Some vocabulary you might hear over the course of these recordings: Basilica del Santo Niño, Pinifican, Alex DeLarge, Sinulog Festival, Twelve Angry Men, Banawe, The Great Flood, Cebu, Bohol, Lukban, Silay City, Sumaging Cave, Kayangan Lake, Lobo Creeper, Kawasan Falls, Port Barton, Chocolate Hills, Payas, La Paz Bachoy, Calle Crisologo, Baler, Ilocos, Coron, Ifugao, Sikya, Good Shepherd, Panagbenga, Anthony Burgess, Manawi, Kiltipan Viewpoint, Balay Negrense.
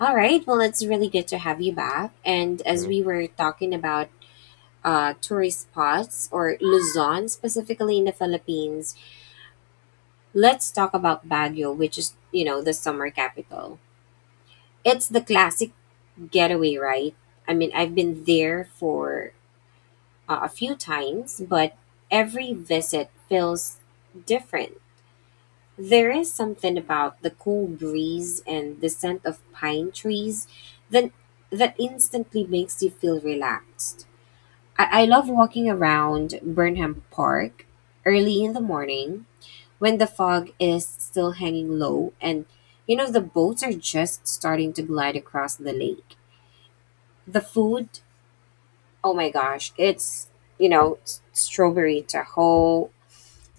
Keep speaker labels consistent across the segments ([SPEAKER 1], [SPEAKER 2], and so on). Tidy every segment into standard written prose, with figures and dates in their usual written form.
[SPEAKER 1] All right. Well, it's really good to have you back. And as
[SPEAKER 2] Mm,
[SPEAKER 1] we were talking about tourist spots or Luzon, specifically in the Philippines, let's talk about Baguio, which is, you know, the summer capital. It's the classic getaway, right? I mean, I've been there for a few times, but every visit feels different. There is something about the cool breeze and the scent of pine trees that that instantly makes you feel relaxed. I love walking around Burnham Park early in the morning when the fog is still hanging low and you know the boats are just starting to glide across the lake. The food, oh my gosh, it's strawberry tahoe,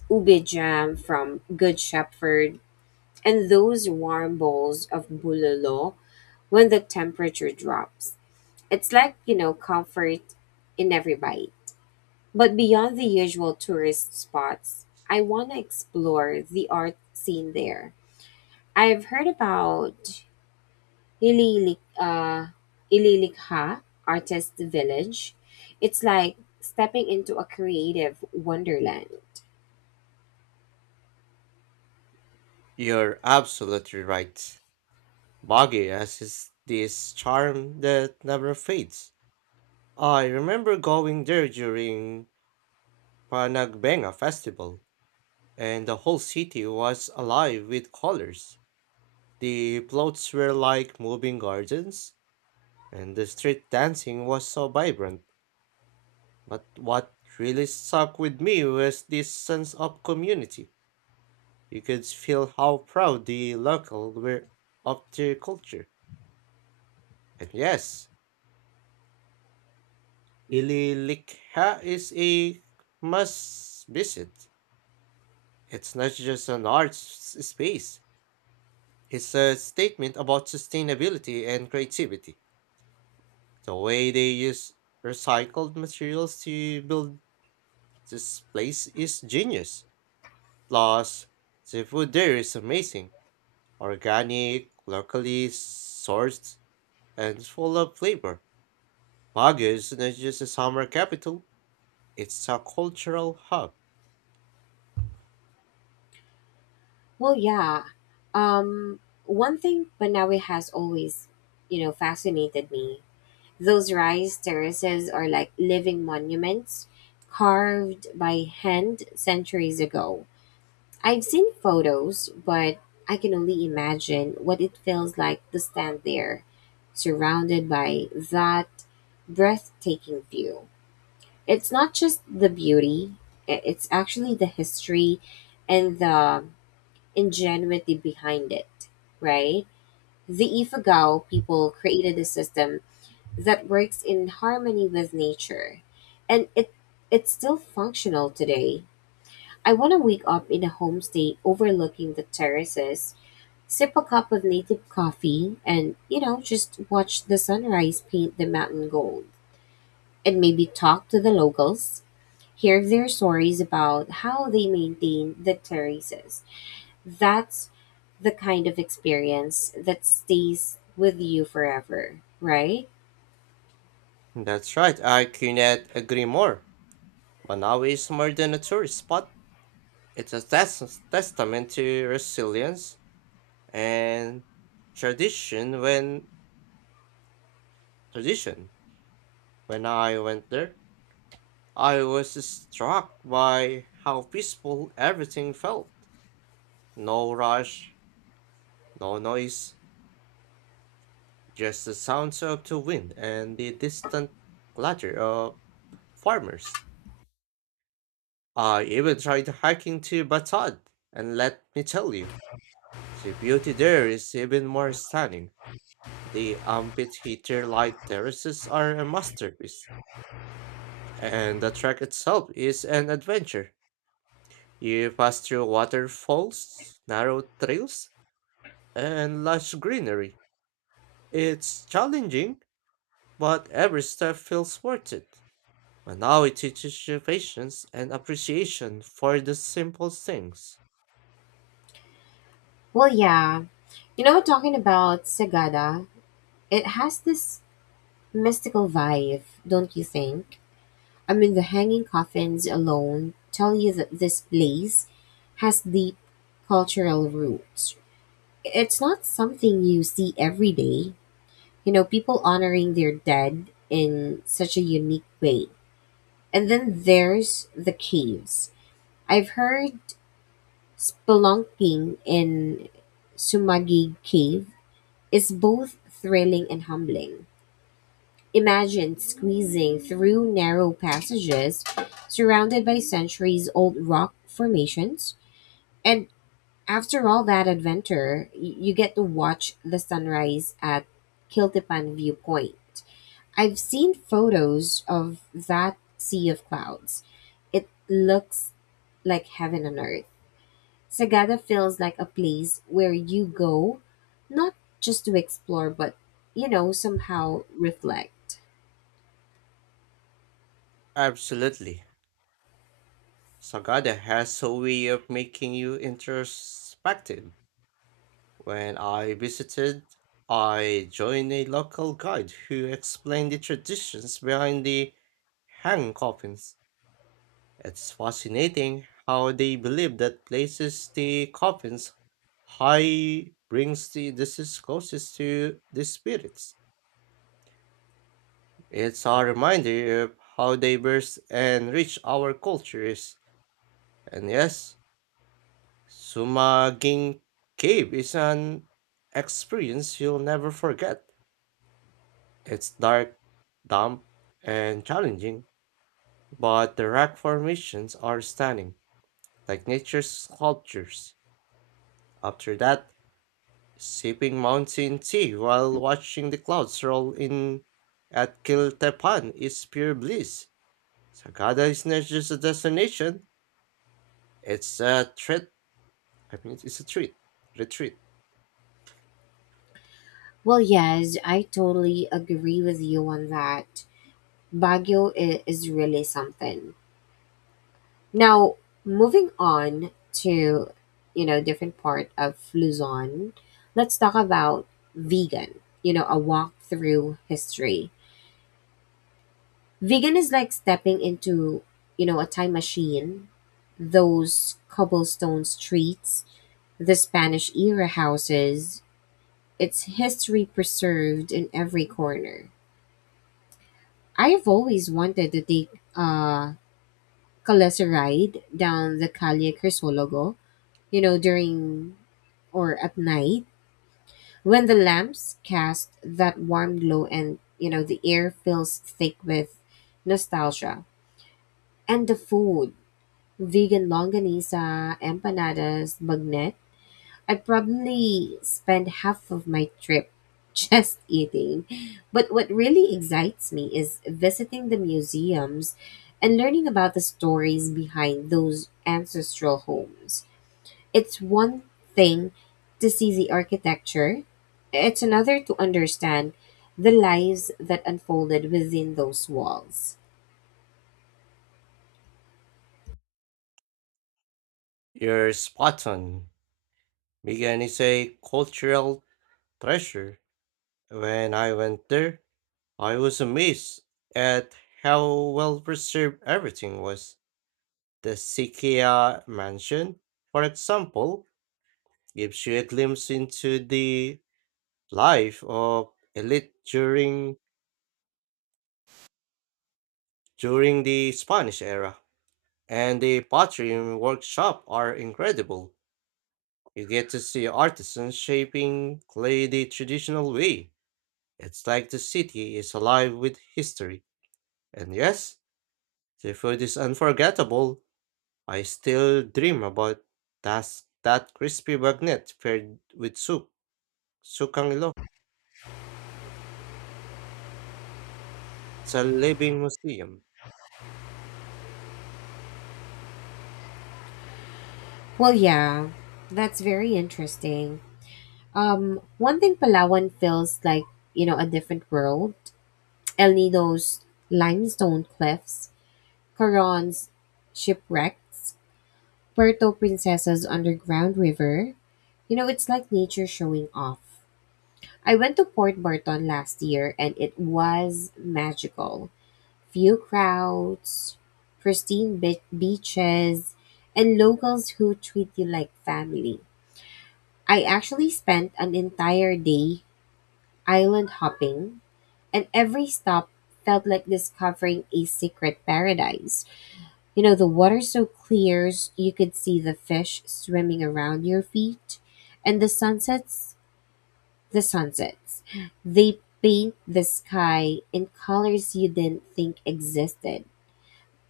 [SPEAKER 1] ube jam from Good Shepherd and those warm bowls of bulalo when the temperature drops. It's like, you know, comfort in every bite. But beyond the usual tourist spots, I want to explore the art scene there. I've heard about Ililik, uh, Ililikha Artist Village. It's like stepping into a creative wonderland.
[SPEAKER 2] you're absolutely right. Bagi has his, this charm that never fades. I remember going there during Panagbenga festival, and the whole city was alive with colors. The floats were like moving gardens, and the street dancing was so vibrant. But what really stuck with me was this sense of community. You could feel how proud the local were of their culture. And yes, Ililikha is a must visit. It's not just an art space, it's a statement about sustainability and creativity. The way they use recycled materials to build this place is genius. Plus, the food there is amazing organic, locally sourced, and full of flavor. Baguio is not just a summer capital, it's a cultural hub.
[SPEAKER 1] Well, yeah. Um, one thing, Banawe has always, you know, fascinated me. Those rice terraces are like living monuments carved by hand centuries ago. I've seen photos, but I can only imagine what it feels like to stand there, surrounded by that breathtaking view. It's not just the beauty, it's actually the history and the ingenuity behind it, right? The Ifugao people created a system that works in harmony with nature, and it's still functional today. I want to wake up in a homestay overlooking the terraces, sip a cup of native coffee, and you know just watch the sunrise paint the mountain gold, and maybe talk to the locals, hear their stories about how they maintain the terraces. That's the kind of experience that stays with you forever, right?
[SPEAKER 2] That's right, I cannot agree more. Manawi is more than a tourist spot. It's a testament to resilience and tradition when tradition. When I went there, I was struck by how peaceful everything felt. No rush, no noise, just the sounds of the wind and the distant clatter of farmers. I even tried hiking to Batad, and let me tell you, the beauty there is even more stunning. The amphitheater like terraces are a masterpiece, and the track itself is an adventure. You pass through waterfalls, narrow trails, and lush greenery. It's challenging, but every step feels worth it. Manawi teaches you patience and appreciation for the simple things.
[SPEAKER 1] Well, yeah. You know, talking about Sagada, it has this mystical vibe, don't you think? I mean, the hanging coffins alone tell you that this place has deep cultural roots. It's not something you see every day. You know, people honoring their dead in such a unique way. And then there's the caves. I've heard spelunking in Sumagig Cave is both thrilling and humbling. Imagine squeezing through narrow passages surrounded by centuries old rock formations. And after all that adventure, you get to watch the sunrise at Kiltipan Viewpoint. I've seen photos of that sea of clouds. It looks like heaven on earth. Sagada feels like a place where you go, not just to explore, but, you know, somehow reflect.
[SPEAKER 2] Absolutely. Sagada has a way of making you introspective. When I visited, I joined a local guide who explained the traditions behind the hanging coffins. It's fascinating how they believe that places the coffins high brings the deceased closest to the spirits. It's a reminder of how diverse and rich our culture is. And yes, Sumaging Cave is an experience you'll never forget. It's dark, damp, and challenging, but the rock formations are stunning, like nature's sculptures. After that, sipping mountain tea while watching the clouds roll in at Kiltepan is pure bliss. Sagada is not just a destination, it's a treat. I mean, it's a treat. Retreat.
[SPEAKER 1] Well, yes, I totally agree with you on that. Baguio is really something. Now, moving on to, you know, different part of Luzon, let's talk about Vegan, you know, a walk through history. Vegan is like stepping into, you know, a time machine. Those cobblestone streets, the Spanish era houses, it's history preserved in every corner. I have always wanted to take a Calesa ride down the Calle Crisologo, you know, during or at night when the lamps cast that warm glow and, you know, the air feels thick with nostalgia. And the food, Vegan longanisa, empanadas, bagnet. I probably spend half of my trip just eating. But what really excites me is visiting the museums and learning about the stories behind those ancestral homes. It's one thing to see the architecture, it's another to understand the lives that unfolded within those walls.
[SPEAKER 2] You're spot on. Migan is a cultural treasure. When I went there, I was amazed at how well preserved everything was. The Sikya mansion, for example, gives you a glimpse into the life of elite during the Spanish era. And the pottery workshop are incredible. You get to see artisans shaping clay the traditional way. It's like the city is alive with history. And yes, the food is unforgettable. I still dream about that that crispy bagnet paired with soup, sukang ilo. It's a living museum.
[SPEAKER 1] Well, yeah, that's very interesting. One thing, Palawan feels like, you know, a different world. El Nido's limestone cliffs, Coron's shipwrecks, Puerto Princesa's underground river. You know, it's like nature showing off. I went to Port Barton last year and it was magical. Few crowds, pristine beaches, and locals who treat you like family. I actually spent an entire day island hopping and every stop felt like discovering a secret paradise. You know, the water so clear you could see the fish swimming around your feet, and the sunsets, the sunsets, they paint the sky in colors you didn't think existed.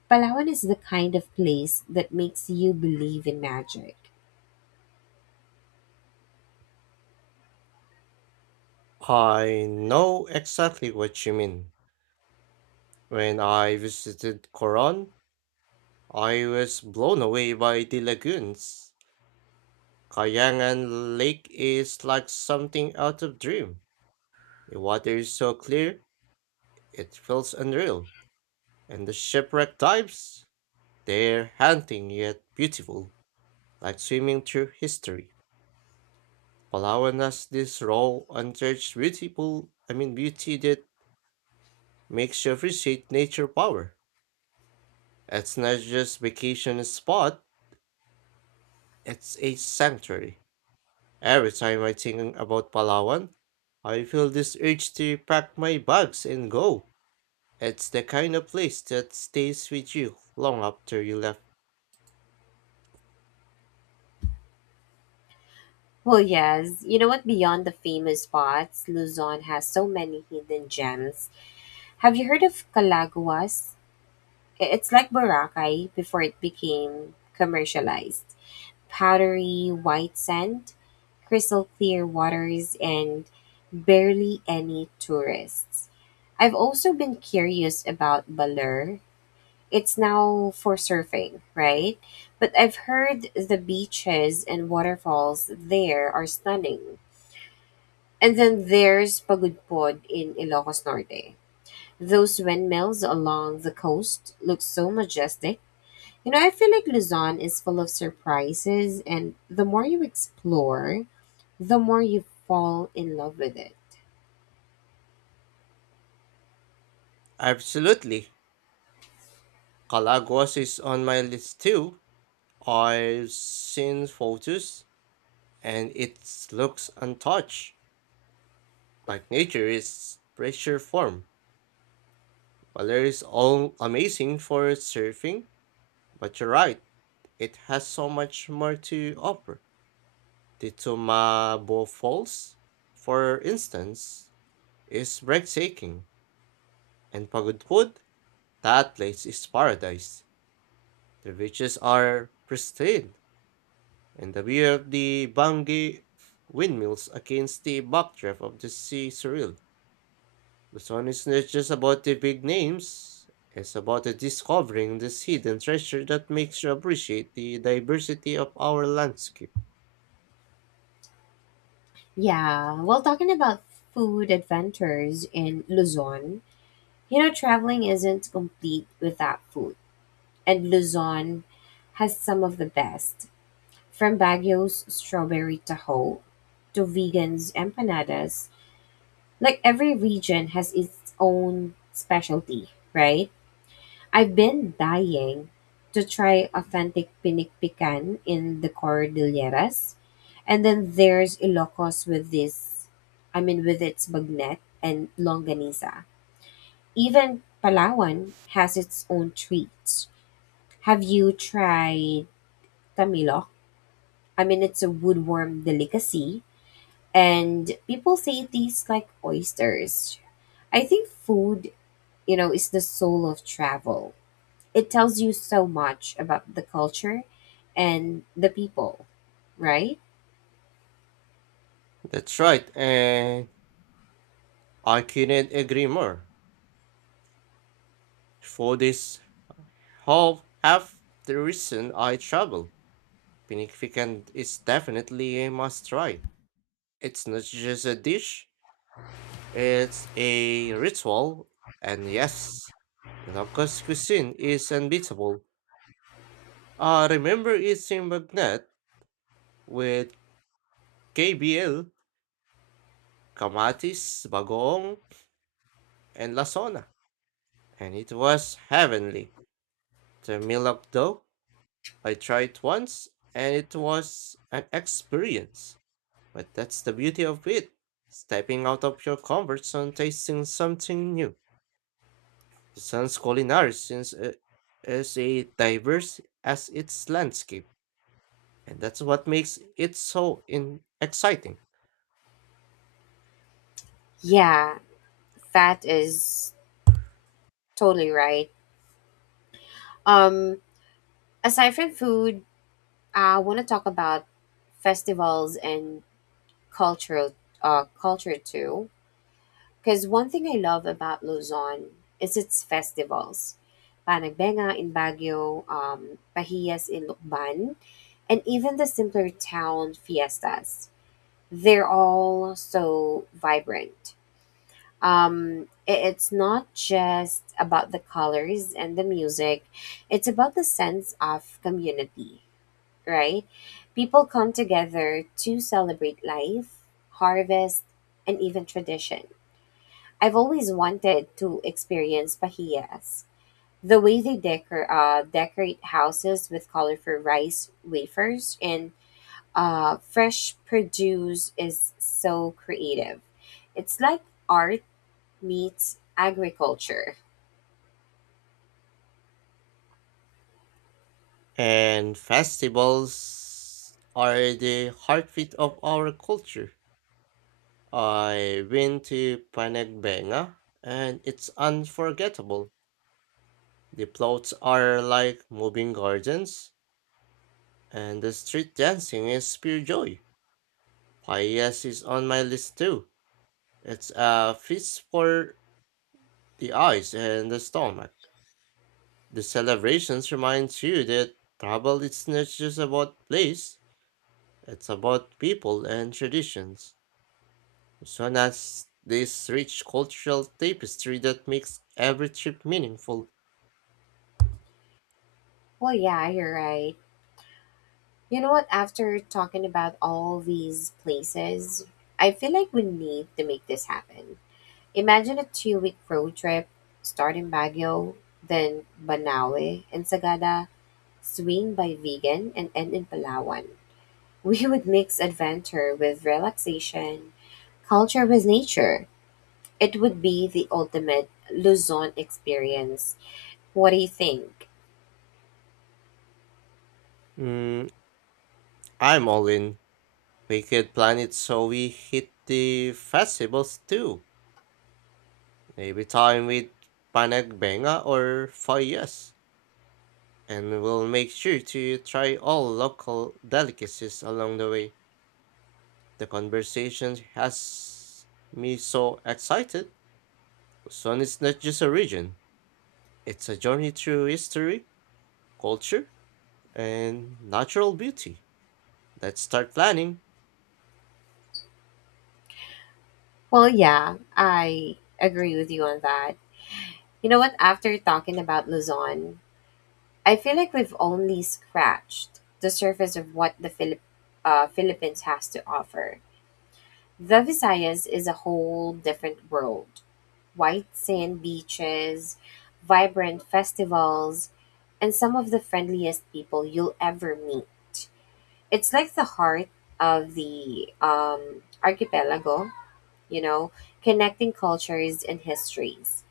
[SPEAKER 1] Palawan is the kind of place that makes you believe in magic.
[SPEAKER 2] I know exactly what you mean. When I visited Coron, I was blown away by the lagoons. Kayangan Lake is like something out of dream. The water is so clear, it feels unreal. And the shipwreck dives, they're haunting yet beautiful, like swimming through history. Allowing us this raw, untouched, beautiful, I mean, beauty that makes you appreciate nature power. It's not just vacation spot, it's a sanctuary. Every time I think about Palawan, I feel this urge to pack my bags and go. It's the kind of place that stays with you long after you left.
[SPEAKER 1] Well, yes. You know what? Beyond the famous spots, Luzon has so many hidden gems. Have you heard of Calaguas? It's like Boracay before it became commercialized. Powdery white sand, crystal clear waters, and barely any tourists. I've also been curious about Baler. It's now for surfing, right? But I've heard the beaches and waterfalls there are stunning. And then there's Pagudpod in Ilocos Norte. Those windmills along the coast look so majestic. You know, I feel like Luzon is full of surprises, and the more you explore, the more you fall in love with it.
[SPEAKER 2] Absolutely. Calagos is on my list too. I've seen photos and it looks untouched. Like nature is pressure form. While is all amazing for surfing, but you're right, it has so much more to offer. The Tumabo Falls, for instance, is breathtaking, and Pagudpud, that place is paradise. The beaches are pristine, and the view of the Bangi windmills against the backdrop of the sea surreal. The song is not just about the big names, it's about the discovering this hidden treasure that makes you appreciate the diversity of our landscape.
[SPEAKER 1] Yeah, well, talking about food adventures in Luzon, you know, traveling isn't complete without food, and Luzon has some of the best. From Baguio's strawberry taho to Vegan's empanadas, like every region has its own specialty, right? I've been dying to try authentic pinik pican in the Cordilleras. And then there's Ilocos with I mean, with its bagnet and longanisa. Even Palawan has its own treats. Have you tried tamilok? I mean, it's a woodworm delicacy, and people say it tastes like oysters. I think food, you know, is the soul of travel. It tells you so much about the culture and the people, right?
[SPEAKER 2] That's right, and I couldn't agree more. For this whole half the reason I travel, Pinifican is definitely a must try. It's not just a dish, it's a ritual, and yes, Ilocos cuisine is unbeatable. I remember eating magnet with KBL, Kamatis, Bagoong, and Lasona, and it was heavenly. The Milok though, I tried once, and it was an experience. But that's the beauty of it. Stepping out of your comfort zone, tasting something new. Busan's culinary since is a diverse as its landscape, and that's what makes it so exciting.
[SPEAKER 1] Yeah, that is totally right. Um, aside from food, I want to talk about festivals and cultural culture too. Because one thing I love about Luzon is its festivals. Panagbenga in Baguio, Pahias in Lukban, and even the simpler town fiestas. They're all so vibrant. It's not just about the colors and the music, it's about the sense of community, right? People come together to celebrate life, harvest, and even tradition. I've always wanted to experience pahiyas. The way they decorate houses with colorful rice wafers and fresh produce is so creative. It's like art meets agriculture.
[SPEAKER 2] And festivals are the heartbeat of our culture. I went to Panagbenga and it's unforgettable. The floats are like moving gardens and the street dancing is pure joy. Payas is on my list too. It's a feast for the eyes and the stomach. The celebrations reminds you that travel is not just about place, it's about people and traditions. Rosana's this rich cultural tapestry that makes every trip meaningful.
[SPEAKER 1] Well, yeah, you're right. You know what? After talking about all these places, I feel like we need to make this happen. Imagine a 2-week road trip, start in Baguio, then Banaue, and Sagada, swing by Vegan, and end in Palawan. We would mix adventure with relaxation, culture with nature. It would be the ultimate Luzon experience. What do you think?
[SPEAKER 2] Mm, I'm all in. We could plan it so we hit the festivals too. Maybe time with Panagbenga or Fayas. And we'll make sure to try all local delicacies along the way. The conversation has me so excited. Luzon is not just a region, it's a journey through history, culture, and natural beauty. Let's start planning.
[SPEAKER 1] Well, yeah, I agree with you on that. You know what? After talking about Luzon, I feel like we've only scratched the surface of what the Philippines has to offer. The Visayas is a whole different world. White sand beaches, vibrant festivals, and some of the friendliest people you'll ever meet. It's like the heart of the archipelago, you know, connecting cultures and histories.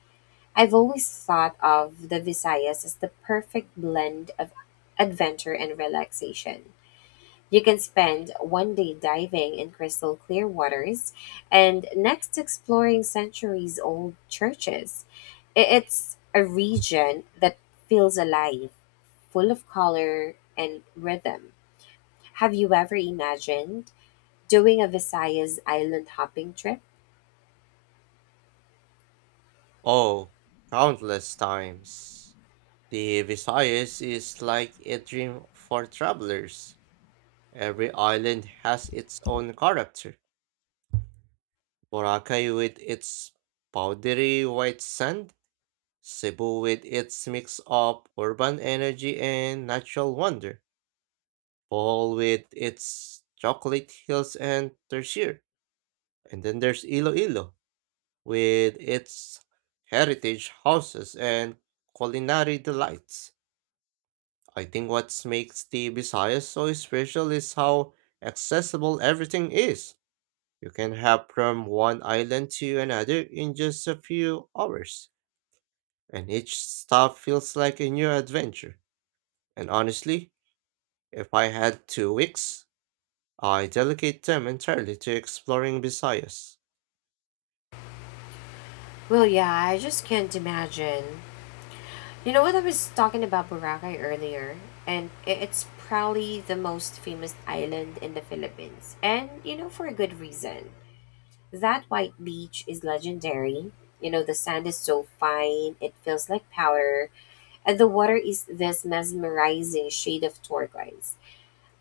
[SPEAKER 1] I've always thought of the Visayas as the perfect blend of adventure and relaxation. You can spend one day diving in crystal clear waters and next exploring centuries old churches. It's a region that feels alive, full of color and rhythm. Have you ever imagined doing a Visayas island hopping trip?
[SPEAKER 2] Oh, countless times. The Visayas is like a dream for travelers. Every island has its own character. Boracay with its powdery white sand, Cebu with its mix of urban energy and natural wonder, Bohol with its chocolate hills and tertiary, and then there's Iloilo with its heritage houses and culinary delights. I think what makes the Visayas so special is how accessible everything is. You can hop from one island to another in just a few hours, and each stop feels like a new adventure. And honestly, if I had 2 weeks, I dedicate them entirely to exploring Visayas.
[SPEAKER 1] Well, yeah, I just can't imagine. You know what, I was talking about Boracay earlier, and it's probably the most famous island in the Philippines, and you know for a good reason. That white beach is legendary. You know the sand is so fine, it feels like powder, and the water is this mesmerizing shade of turquoise.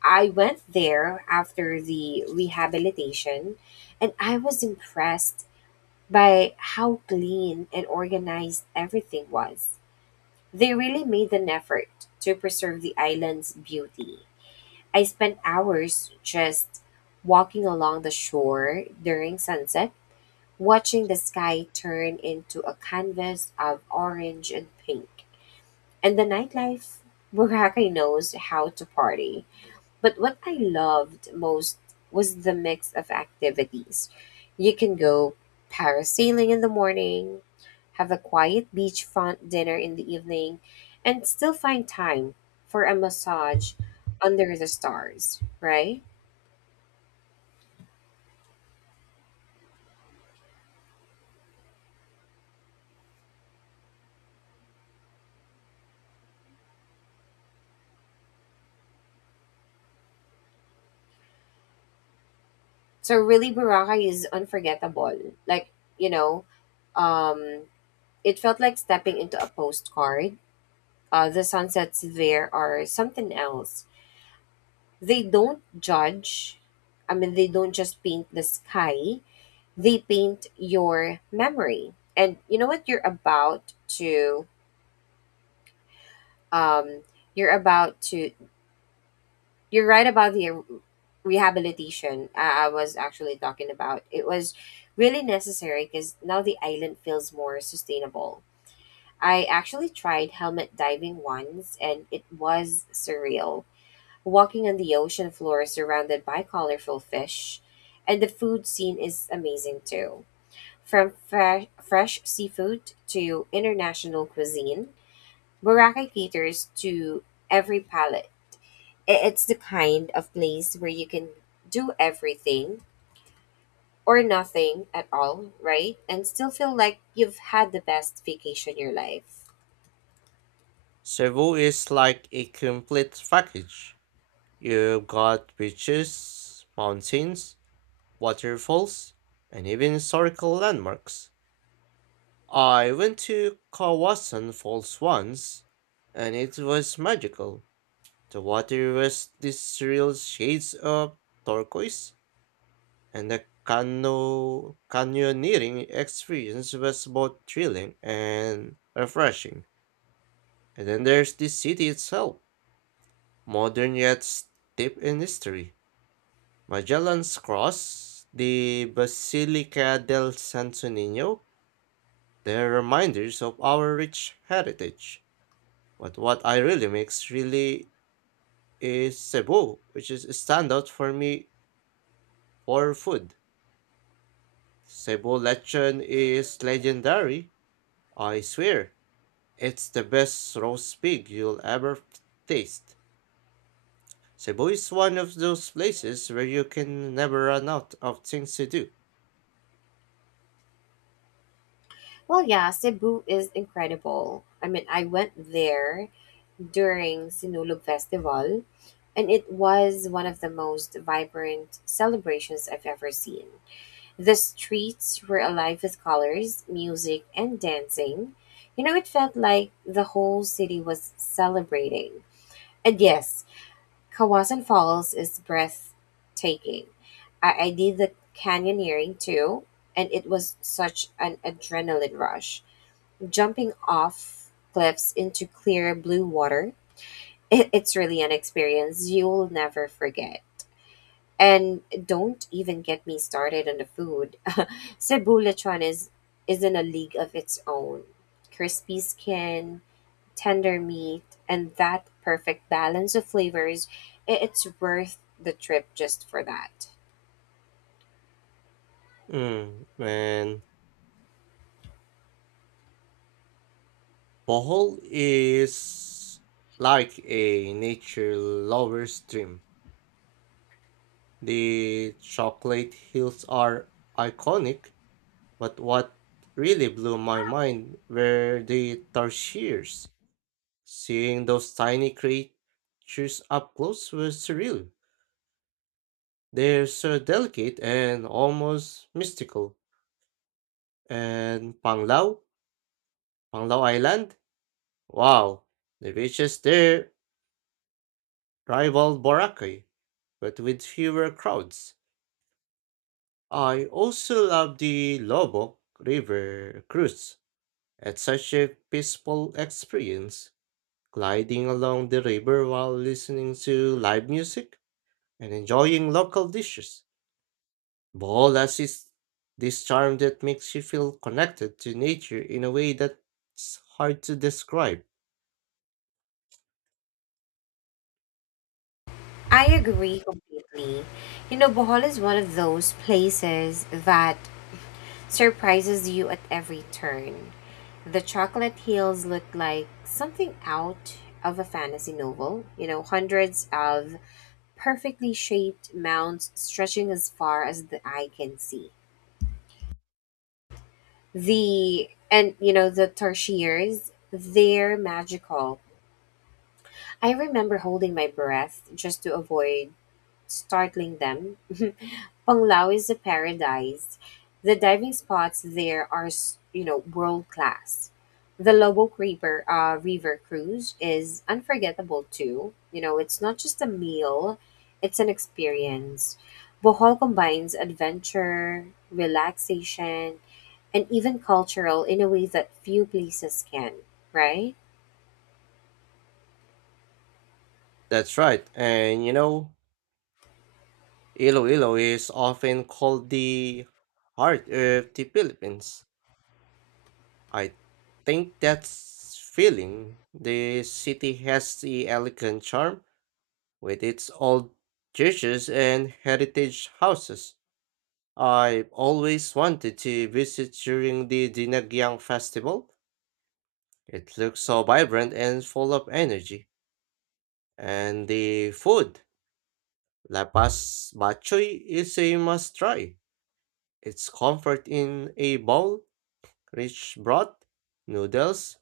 [SPEAKER 1] I went there after the rehabilitation, and I was impressed by how clean and organized everything was. They really made an effort to preserve the island's beauty. I spent hours just walking along the shore during sunset, watching the sky turn into a canvas of orange and pink. And the nightlife, Boracay knows how to party. But what I loved most was the mix of activities. You can go parasailing in the morning, have a quiet beachfront dinner in the evening, and still find time for a massage under the stars, right? So really Boracay is unforgettable. Like, you know, um it felt like stepping into a postcard. The sunsets there are something else. They don't judge. I mean, they don't just paint the sky, they paint your memory. And you know what you're about to um you're about to you're right about the rehabilitation. I was actually talking about. It was really necessary because now the island feels more sustainable. I actually tried helmet diving once and it was surreal. Walking on the ocean floor surrounded by colorful fish, and the food scene is amazing too. From fresh seafood to international cuisine, Boracay caters to every palate. It's the kind of place where you can do everything or nothing at all, right? And still feel like you've had the best vacation of your life.
[SPEAKER 2] Cebu is like a complete package. You've got beaches, mountains, waterfalls, and even historical landmarks. I went to Kawasan Falls once, and it was magical. The water was these surreal shades of turquoise, and the canyoneering experience was both thrilling and refreshing. And then there's the city itself, modern yet steeped in history. Magellan's Cross, the Basilica del Santo Niño, they're reminders of our rich heritage. But what I really makes really is Cebu, which is a standout for me for food. Cebu lechon is legendary, I swear. It's the best roast pig you'll ever taste. Cebu is one of those places where you can never run out of things to do.
[SPEAKER 1] Well, yeah, Cebu is incredible. I mean, I went there during Sinulog Festival, and it was one of the most vibrant celebrations I've ever seen. The streets were alive with colors, music, and dancing. You know, it felt like the whole city was celebrating. And yes, Kawasan Falls is breathtaking. I did the canyoneering too, and it was such an adrenaline rush. Jumping off cliffs into clear blue water, it's really an experience you'll never forget. And don't even get me started on the food. Cebu lechon is in a league of its own. Crispy skin, tender meat, and that perfect balance of flavors. It's worth the trip just for that.
[SPEAKER 2] Mm, man. Bohol is like a nature lover's dream. The chocolate hills are iconic, but what really blew my mind were the tarsiers. Seeing those tiny creatures up close was surreal. They're so delicate and almost mystical. And Panglao, Panglao Island, wow, the beaches there rival Boracay, but with fewer crowds. I also love the Lobok River cruise. It's such a peaceful experience, gliding along the river while listening to live music and enjoying local dishes. Boholas is this charm that makes you feel connected to nature in a way that's hard to describe.
[SPEAKER 1] I agree completely. You know, Bohol is one of those places that surprises you at every turn. The chocolate hills look like something out of a fantasy novel, you know, hundreds of perfectly shaped mounds stretching as far as the eye can see. The And you know the tertiaries, they're magical. I remember holding my breath just to avoid startling them. Panglao is a paradise. The diving spots there are, you know, world class. The Lobo Creeper River Cruise is unforgettable too. You know, it's not just a meal, it's an experience. Bohol combines adventure, relaxation, and even cultural in a way that few places can, right?
[SPEAKER 2] That's right, and you know, Iloilo is often called the heart of the Philippines. I think that's feeling. The city has the elegant charm with its old churches and heritage houses. I've always wanted to visit during the Dinagyang Festival. It looks so vibrant and full of energy. And the food, Lapas Bachoy, is a must try. It's comfort in a bowl rich broth, noodles,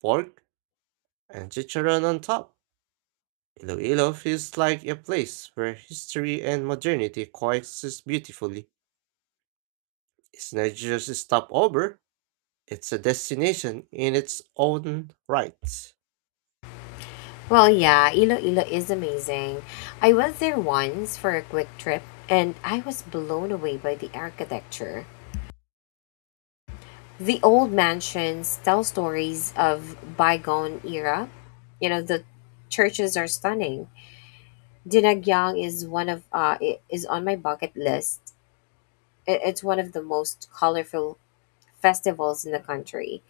[SPEAKER 2] pork, and chicharron on top. Iloilo feels like a place where history and modernity coexist beautifully. It's not just a stopover, it's a destination in its own right.
[SPEAKER 1] Well, yeah, Iloilo is amazing. I was there once for a quick trip and I was blown away by the architecture. The old mansions tell stories of bygone era. You know, the churches are stunning. Dinagyang is on my bucket list. It's one of the most colorful festivals in the country.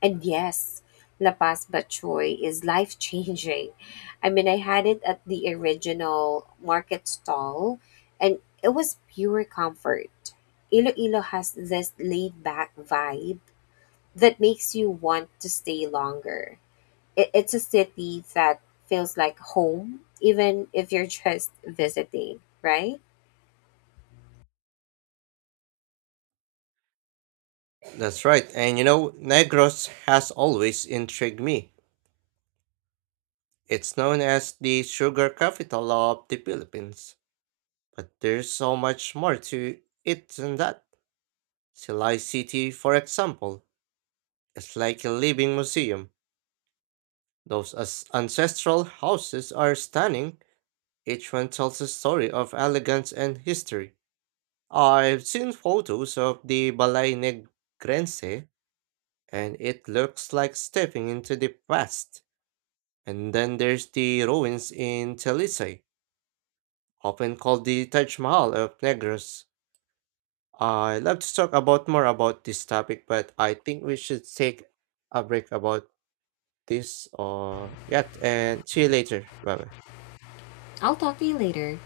[SPEAKER 1] And yes, La Paz Bachoy is life changing. I mean, I had it at the original market stall and it was pure comfort. Iloilo has this laid back vibe that makes you want to stay longer. It's a city that feels like home, even if you're just visiting, right?
[SPEAKER 2] That's right, and you know, Negros has always intrigued me. It's known as the sugar capital of the Philippines, but there's so much more to it than that. Silay City, for example, it's like a living museum. Those ancestral houses are stunning. Each one tells a story of elegance and history. I've seen photos of the Balay Negrense, and it looks like stepping into the past. And then there's the ruins in Talisay, often called the Taj Mahal of Negros. I love to talk about more about this topic, but I think we should take a break about this or yet and see you later. Bye bye.
[SPEAKER 1] I'll talk to you later.